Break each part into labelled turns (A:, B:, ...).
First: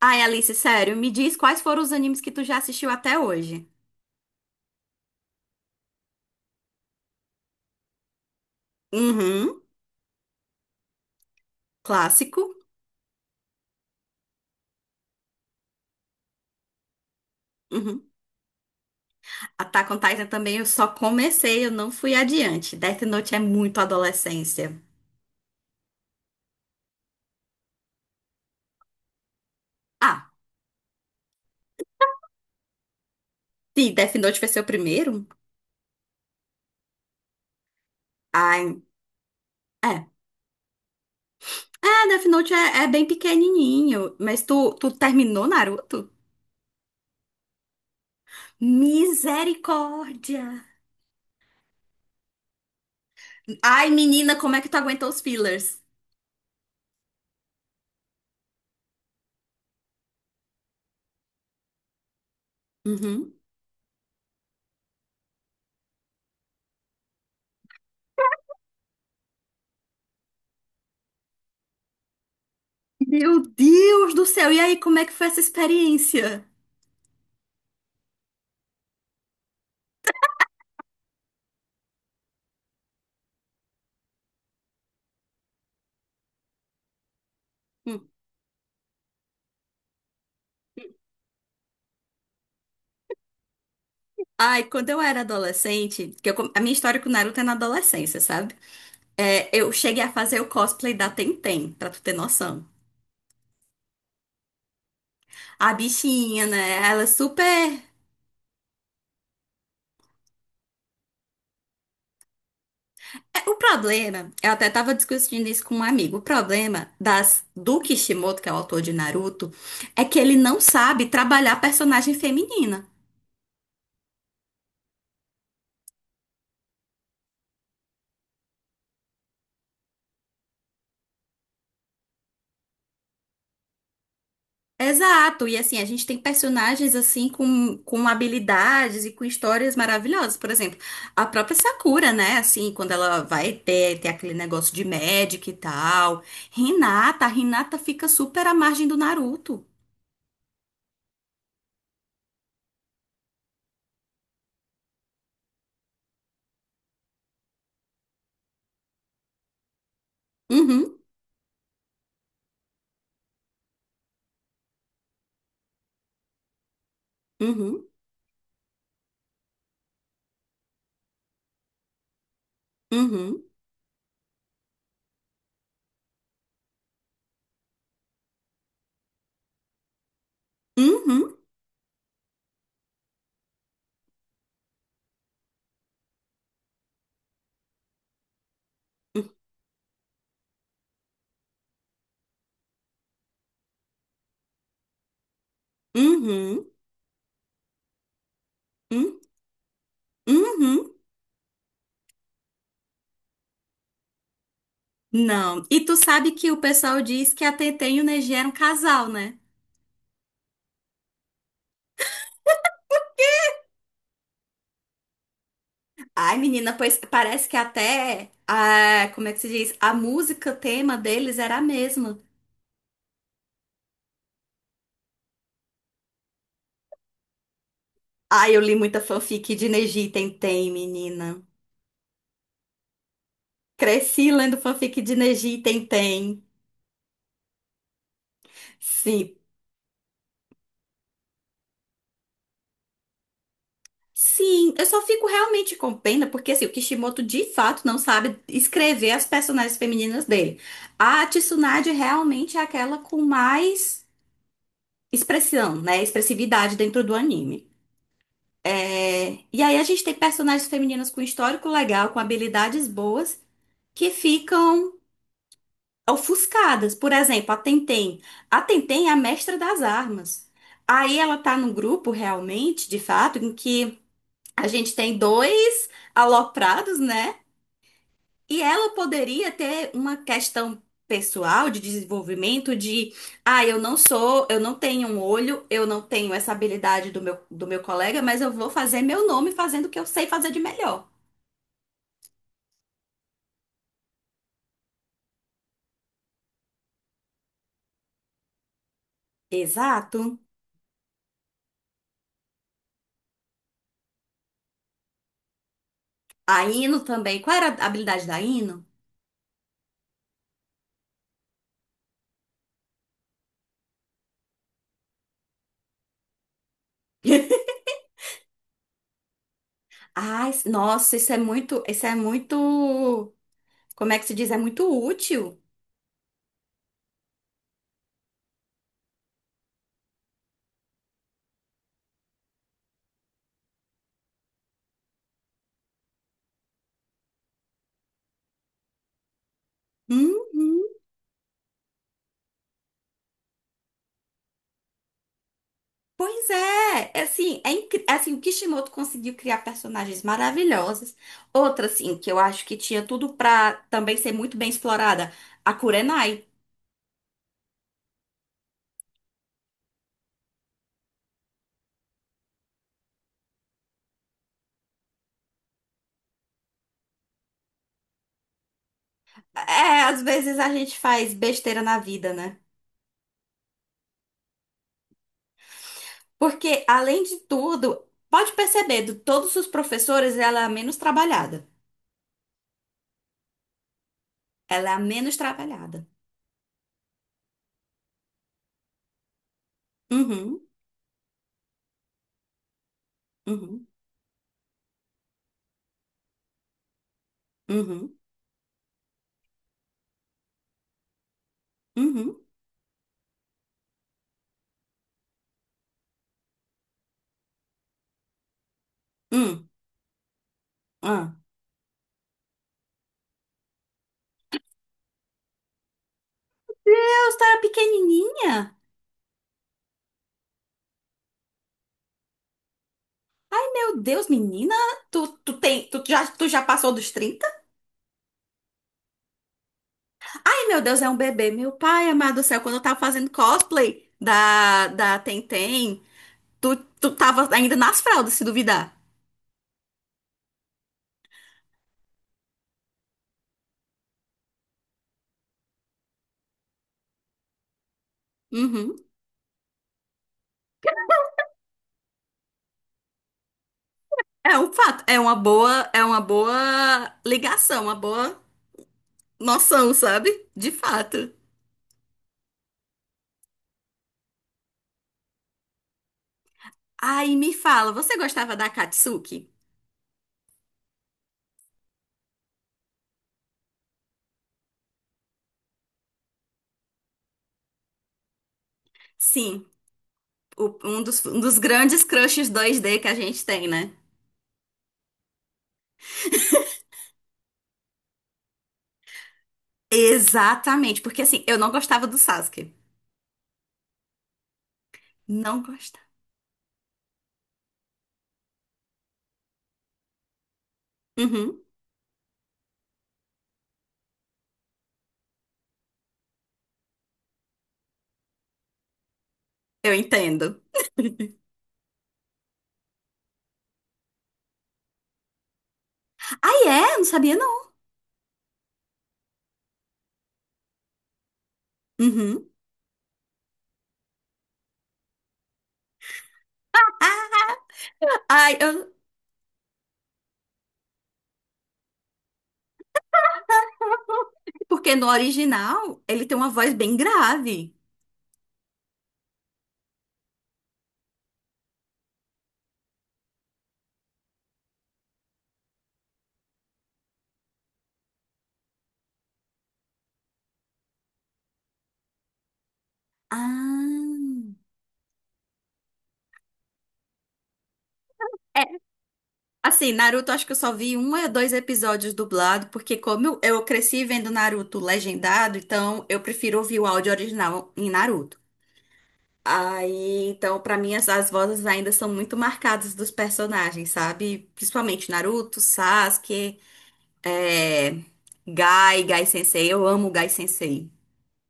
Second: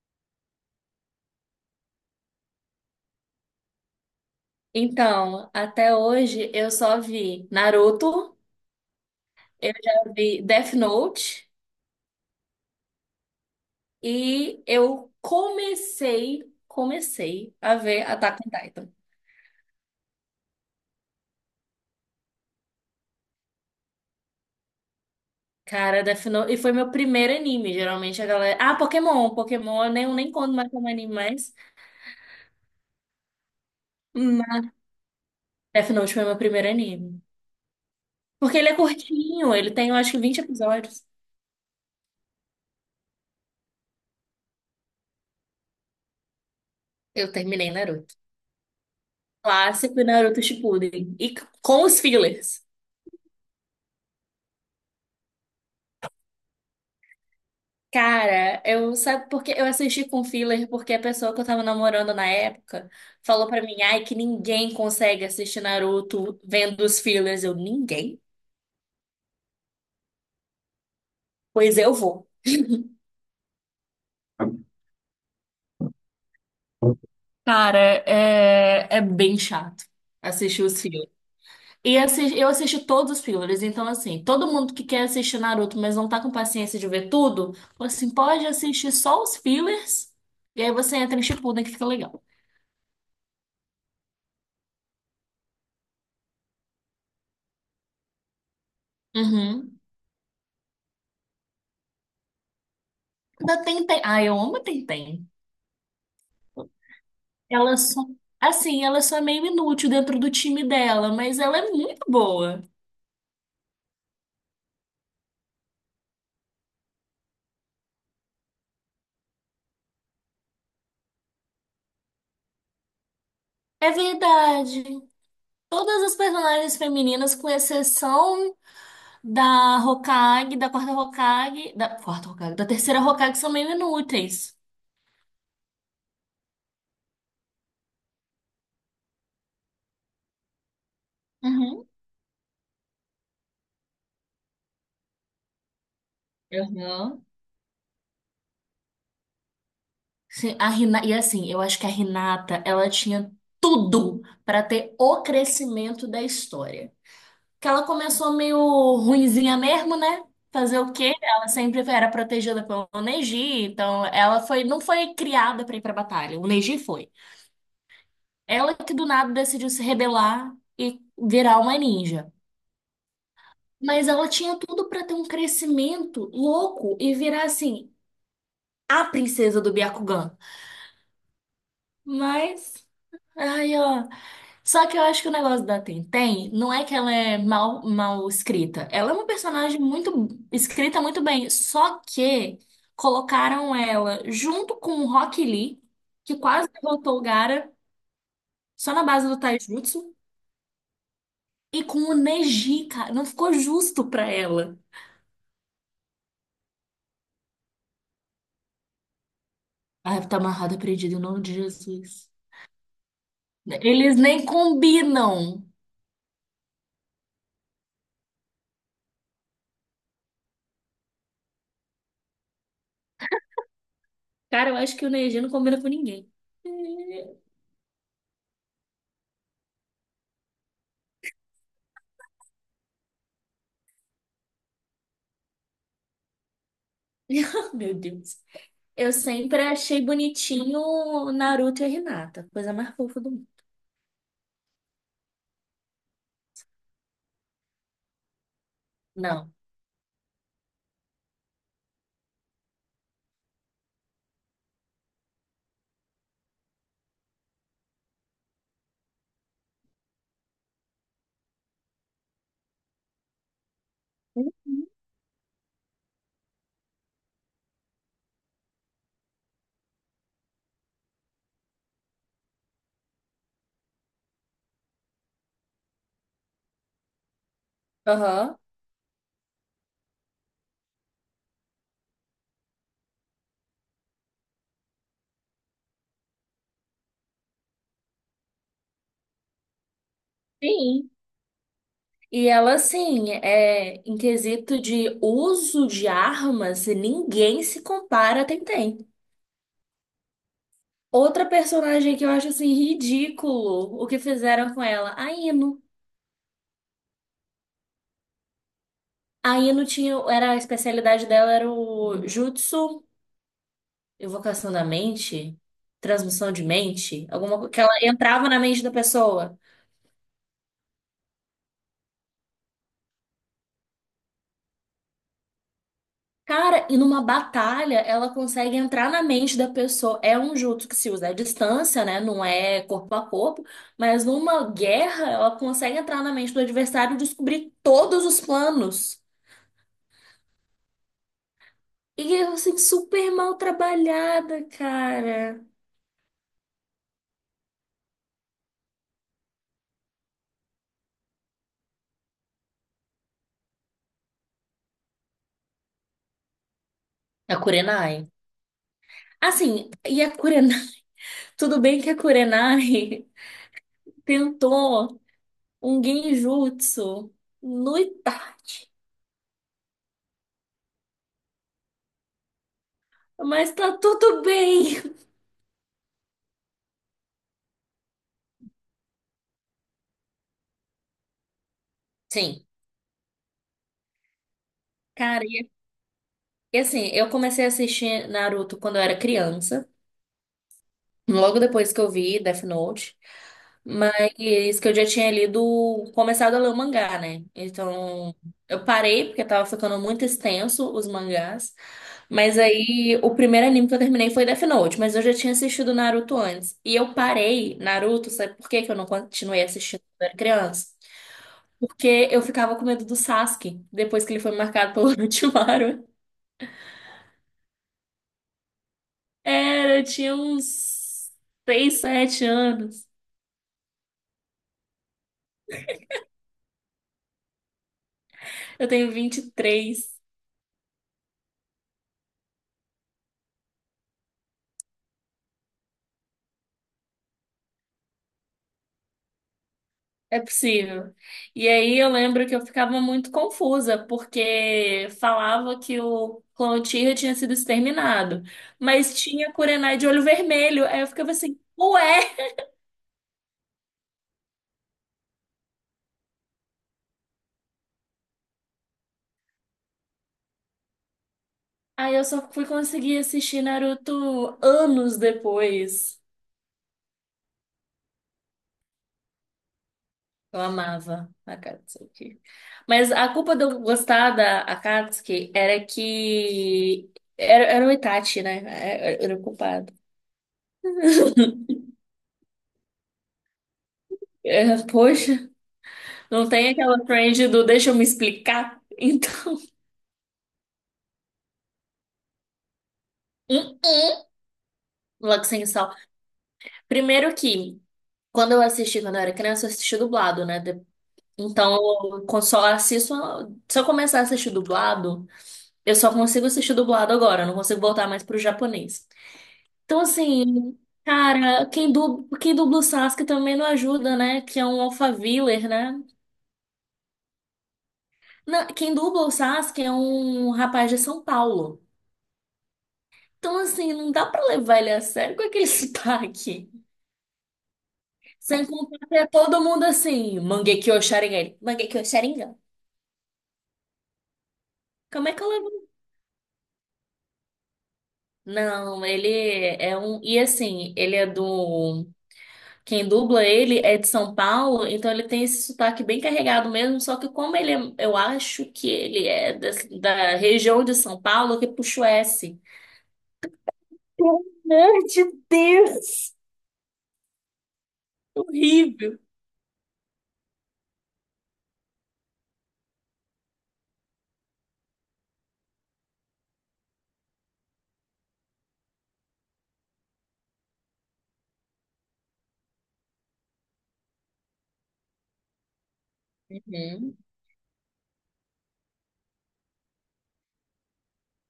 A: Ai, Alice, sério, me diz quais foram os animes que tu já assistiu até hoje.
B: Então, até hoje eu só vi Naruto,
A: Uhum,
B: eu já vi Death Note
A: clássico.
B: e eu comecei a ver
A: Uhum.
B: Attack on Titan.
A: Attack on Titan também eu só comecei, eu não fui adiante. Death Note é muito adolescência.
B: Cara, Death Note, e foi meu primeiro anime, geralmente a galera... Ah, Pokémon, eu nem, eu
A: Ah,
B: nem conto mais como anime mais,
A: sim, Death Note foi seu
B: mas
A: primeiro?
B: Death Note foi meu primeiro anime. Porque ele é
A: Ai,
B: curtinho, ele tem, eu
A: é.
B: acho que 20 episódios.
A: É, Death Note é, é bem pequenininho, mas tu terminou Naruto?
B: Eu terminei Naruto. Clássico e Naruto
A: Misericórdia!
B: Shippuden. E com os fillers.
A: Ai, menina, como é que tu aguentou os fillers?
B: Cara, eu sabe porque eu assisti com filler porque a pessoa que eu tava namorando na época
A: Uhum.
B: falou pra mim, ai, que ninguém consegue assistir Naruto vendo os fillers. Eu, ninguém? Pois eu vou.
A: Meu Deus do céu, e aí, como é que foi essa experiência?
B: Cara, é bem chato assistir os fillers. E eu assisti todos os fillers, então assim, todo mundo que quer assistir Naruto, mas não tá com paciência de ver tudo, assim, pode assistir só os fillers e aí você entra em Shippuden que fica legal.
A: Ai, quando eu era adolescente, que a minha história com o Naruto é na adolescência, sabe? É, eu
B: Uhum.
A: cheguei a fazer o cosplay da Tenten, pra tu ter noção.
B: Da Tenten. Ah, eu amo a Tenten.
A: A bichinha, né? Ela é
B: Ela
A: super.
B: só, assim, ela só é meio inútil dentro do time dela, mas ela é muito boa.
A: É, o problema, eu até tava discutindo isso com um amigo. O problema das do Kishimoto, que é o autor de Naruto, é que ele não sabe trabalhar personagem feminina.
B: É verdade. Todas as personagens femininas, com exceção da Hokage, da quarta Hokage, da terceira Hokage, são meio inúteis.
A: Exato, e assim, a gente tem personagens assim com habilidades e com histórias maravilhosas. Por exemplo, a própria
B: Uhum.
A: Sakura, né? Assim, quando ela vai ter aquele negócio de médica e tal.
B: Aham.
A: Hinata, a Hinata fica super à margem do Naruto.
B: Sim, a Rina... E assim, eu acho que a Hinata, ela tinha tudo para ter o crescimento da história. Que ela começou meio ruinzinha mesmo, né? Fazer o
A: Uhum,
B: quê? Ela sempre era protegida pelo Neji, então ela foi, não foi criada pra ir pra batalha, o Neji foi.
A: uhum,
B: Ela que do nada decidiu se rebelar e virar uma ninja.
A: uhum,
B: Mas ela tinha tudo pra ter um crescimento louco e virar assim, a princesa do Byakugan.
A: uhum,
B: Mas, ai, ó. Só que eu acho que o negócio da Tenten não é que ela é mal escrita. Ela é uma personagem muito escrita muito bem. Só que colocaram ela junto com o Rock Lee, que
A: uhum,
B: quase derrotou o Gaara, só na
A: uhum,
B: base do Taijutsu,
A: uhum.
B: e com o Neji, cara. Não ficou justo pra ela.
A: Não. E tu sabe que o pessoal diz que a Tenten e o Neji eram casal, né?
B: Ai, tá amarrada, perdida, em nome de Jesus. Eles nem combinam.
A: Ai, menina, pois parece que até, ah, como é que se diz? A música tema deles era a mesma.
B: Cara, eu acho que o Neji não combina com ninguém.
A: Ai, eu li muita fanfic de Neji e Tentem, menina. Cresci lendo fanfic de Neji e Tentem.
B: Meu Deus. Eu
A: Sim.
B: sempre achei bonitinho o Naruto e a Hinata, coisa mais fofa do mundo.
A: Sim, eu só fico realmente com pena porque assim, o Kishimoto de fato não sabe escrever as
B: Não.
A: personagens femininas dele. A Tsunade realmente é aquela com mais expressão, né? Expressividade dentro do anime. É, e aí a gente tem personagens femininas com histórico legal, com habilidades boas, que ficam ofuscadas. Por exemplo, a Tenten. A Tenten é a mestra das armas. Aí ela tá num grupo realmente, de fato, em que a gente tem dois aloprados, né?
B: Aham.
A: E ela poderia ter uma questão pessoal de desenvolvimento de, ah, eu não sou, eu não tenho um olho, eu não tenho essa habilidade do meu colega, mas eu vou fazer meu nome fazendo o que eu sei fazer de melhor.
B: Sim. E ela, assim, é, em quesito de uso de armas, ninguém se compara a Tenten.
A: Exato.
B: Outra personagem que eu acho, assim, ridículo o que fizeram com ela, a Ino.
A: A Ino também. Qual era a habilidade da Ino?
B: A Ino tinha, era, a especialidade dela era o jutsu, evocação da mente, transmissão de mente, alguma coisa que ela entrava na mente da pessoa.
A: Ai, nossa, isso é muito, como é que se diz? É muito útil.
B: Cara, e numa batalha ela consegue entrar na mente da pessoa. É um jutsu que se usa à distância, né? Não é corpo a corpo, mas numa guerra ela consegue entrar na mente do adversário e descobrir todos os planos.
A: Uhum.
B: E eu, assim, super mal trabalhada, cara.
A: Pois é, é assim, o Kishimoto conseguiu criar personagens maravilhosas. Outra, assim, que eu acho que tinha tudo pra também ser muito bem explorada, a Kurenai.
B: A Kurenai. Assim, e a Kurenai. Tudo bem que a Kurenai tentou um genjutsu no Itachi,
A: É, às vezes a gente faz besteira na vida, né?
B: mas tá tudo bem.
A: Porque, além de tudo, pode perceber, de todos os professores, ela é a menos trabalhada.
B: Sim.
A: Ela é a menos
B: Cara,
A: trabalhada.
B: e assim, eu comecei a assistir Naruto quando eu era criança,
A: Uhum,
B: logo depois que eu vi Death Note,
A: uhum,
B: mas que eu já tinha lido, começado a ler o mangá, né?
A: uhum,
B: Então, eu parei porque tava ficando muito extenso os mangás,
A: uhum,
B: mas aí o primeiro anime que eu terminei foi Death Note, mas eu já tinha assistido Naruto antes. E eu parei Naruto, sabe por que que eu não continuei
A: uhum.
B: assistindo quando eu era criança?
A: Ah.
B: Porque eu ficava com medo do Sasuke, depois que ele foi marcado pelo Orochimaru.
A: Deus, tu era pequenininha?
B: Era, eu tinha uns 6, 7 anos.
A: Meu Deus, menina, tu já passou dos trinta.
B: Eu tenho 23.
A: Ai, meu Deus, é um bebê. Meu pai, amado do céu, quando eu tava fazendo cosplay da Tentem, tu tava ainda nas fraldas, se duvidar.
B: É possível. E aí eu lembro que eu ficava muito confusa, porque falava que o clã Uchiha tinha sido exterminado,
A: Uhum.
B: mas tinha Kurenai de olho vermelho. Aí eu ficava assim, ué?
A: É um fato, é uma boa ligação, uma boa noção, sabe? De fato.
B: Aí eu só fui conseguir assistir Naruto anos depois.
A: Aí me fala, você gostava da Katsuki?
B: Eu amava a Akatsuki. Mas a culpa de eu gostar da Akatsuki era que era o Itachi, né? Era o
A: Sim.
B: culpado.
A: Um dos grandes crushes 2D que a gente tem, né?
B: É, poxa, não tem aquela trend do deixa eu me explicar. Então,
A: Exatamente, porque assim, eu não gostava do Sasuke.
B: hum, hum, logo
A: Não
B: sem sal.
A: gostava.
B: Primeiro que, quando eu assisti, quando eu era criança, eu assisti dublado, né?
A: Uhum,
B: Então, só assisto. Se eu começar a assistir dublado, eu só consigo assistir dublado agora, eu não consigo voltar mais pro japonês.
A: eu
B: Então,
A: entendo.
B: assim, cara, quem dubla o Sasuke também não ajuda, né? Que é um Alphaviller, né?
A: Ah, é? Não sabia, não.
B: Quem dubla o Sasuke é um rapaz de São Paulo.
A: Uhum.
B: Então, assim, não dá pra levar ele a sério com aquele sotaque.
A: Ah, ai,
B: Sem
A: eu...
B: contar que é todo mundo assim, Mangekyou Sharingan. Ele, Mangekyou Sharingan.
A: Porque no
B: Como é que eu levo?
A: original ele tem uma voz bem grave.
B: Não, ele é um. E assim, ele é do. Quem dubla ele é de São Paulo, então ele tem esse sotaque bem carregado mesmo, só que como ele, eu acho que ele da, região de São Paulo, que puxa o S.
A: Ah.
B: Pelo amor de Deus!
A: É,
B: Horrível.
A: assim, Naruto, acho que eu só vi um ou dois episódios dublado, porque como eu cresci vendo Naruto legendado, então eu prefiro ouvir o áudio original em Naruto. Aí, então, pra mim, as vozes ainda são muito marcadas dos personagens, sabe? Principalmente Naruto, Sasuke,
B: Uhum.
A: é, Gai, Gai Sensei. Eu amo o Gai Sensei.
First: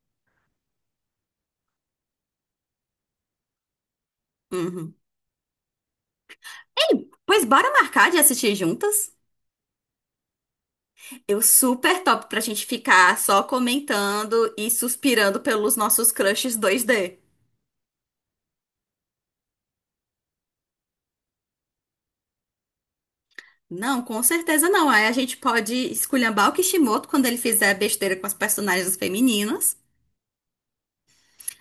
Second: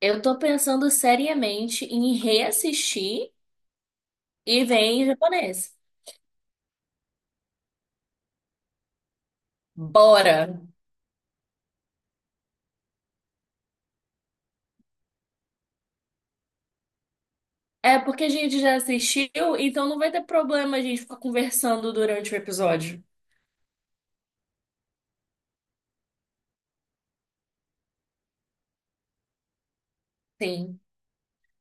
B: Eu tô pensando seriamente em reassistir e ver
A: Uhum.
B: em japonês.
A: Ei, pois bora marcar de assistir juntas?
B: Bora!
A: Eu super top pra gente ficar só comentando e suspirando pelos nossos crushes 2D.
B: É porque a gente já assistiu, então não vai ter problema a gente ficar conversando durante o episódio.
A: Não, com certeza não. Aí a gente pode esculhambar o Kishimoto quando ele fizer besteira com as personagens femininas.
B: Sim,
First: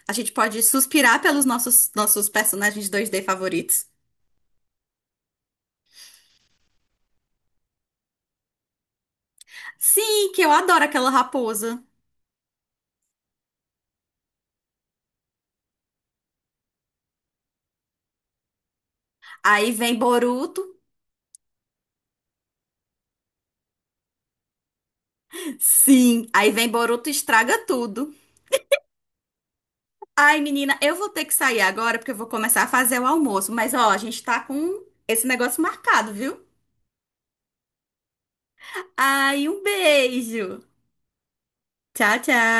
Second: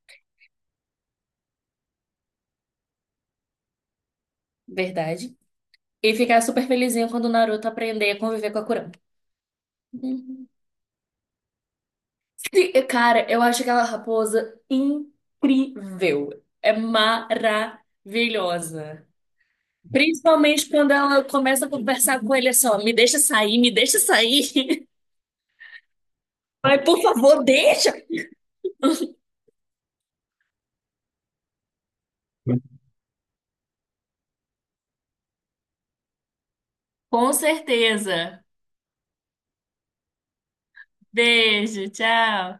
A: A gente pode suspirar pelos nossos personagens dois d favoritos.
B: verdade. E ficar super felizinho quando o Naruto aprender a conviver com a Kurama.
A: Sim, que
B: Uhum.
A: eu adoro aquela raposa.
B: Cara, eu acho aquela raposa incrível. É maravilhosa.
A: Aí vem
B: Principalmente
A: Boruto.
B: quando ela começa a conversar com ele assim, ó, me deixa sair.
A: Sim, aí vem
B: Mas, por
A: Boruto e
B: favor,
A: estraga
B: deixa!
A: tudo. Ai, menina, eu vou ter que sair agora porque eu vou começar a fazer o almoço. Mas ó, a gente tá com esse negócio marcado, viu?
B: Com certeza.
A: Ai, um beijo.
B: Beijo,
A: Tchau, tchau.
B: tchau.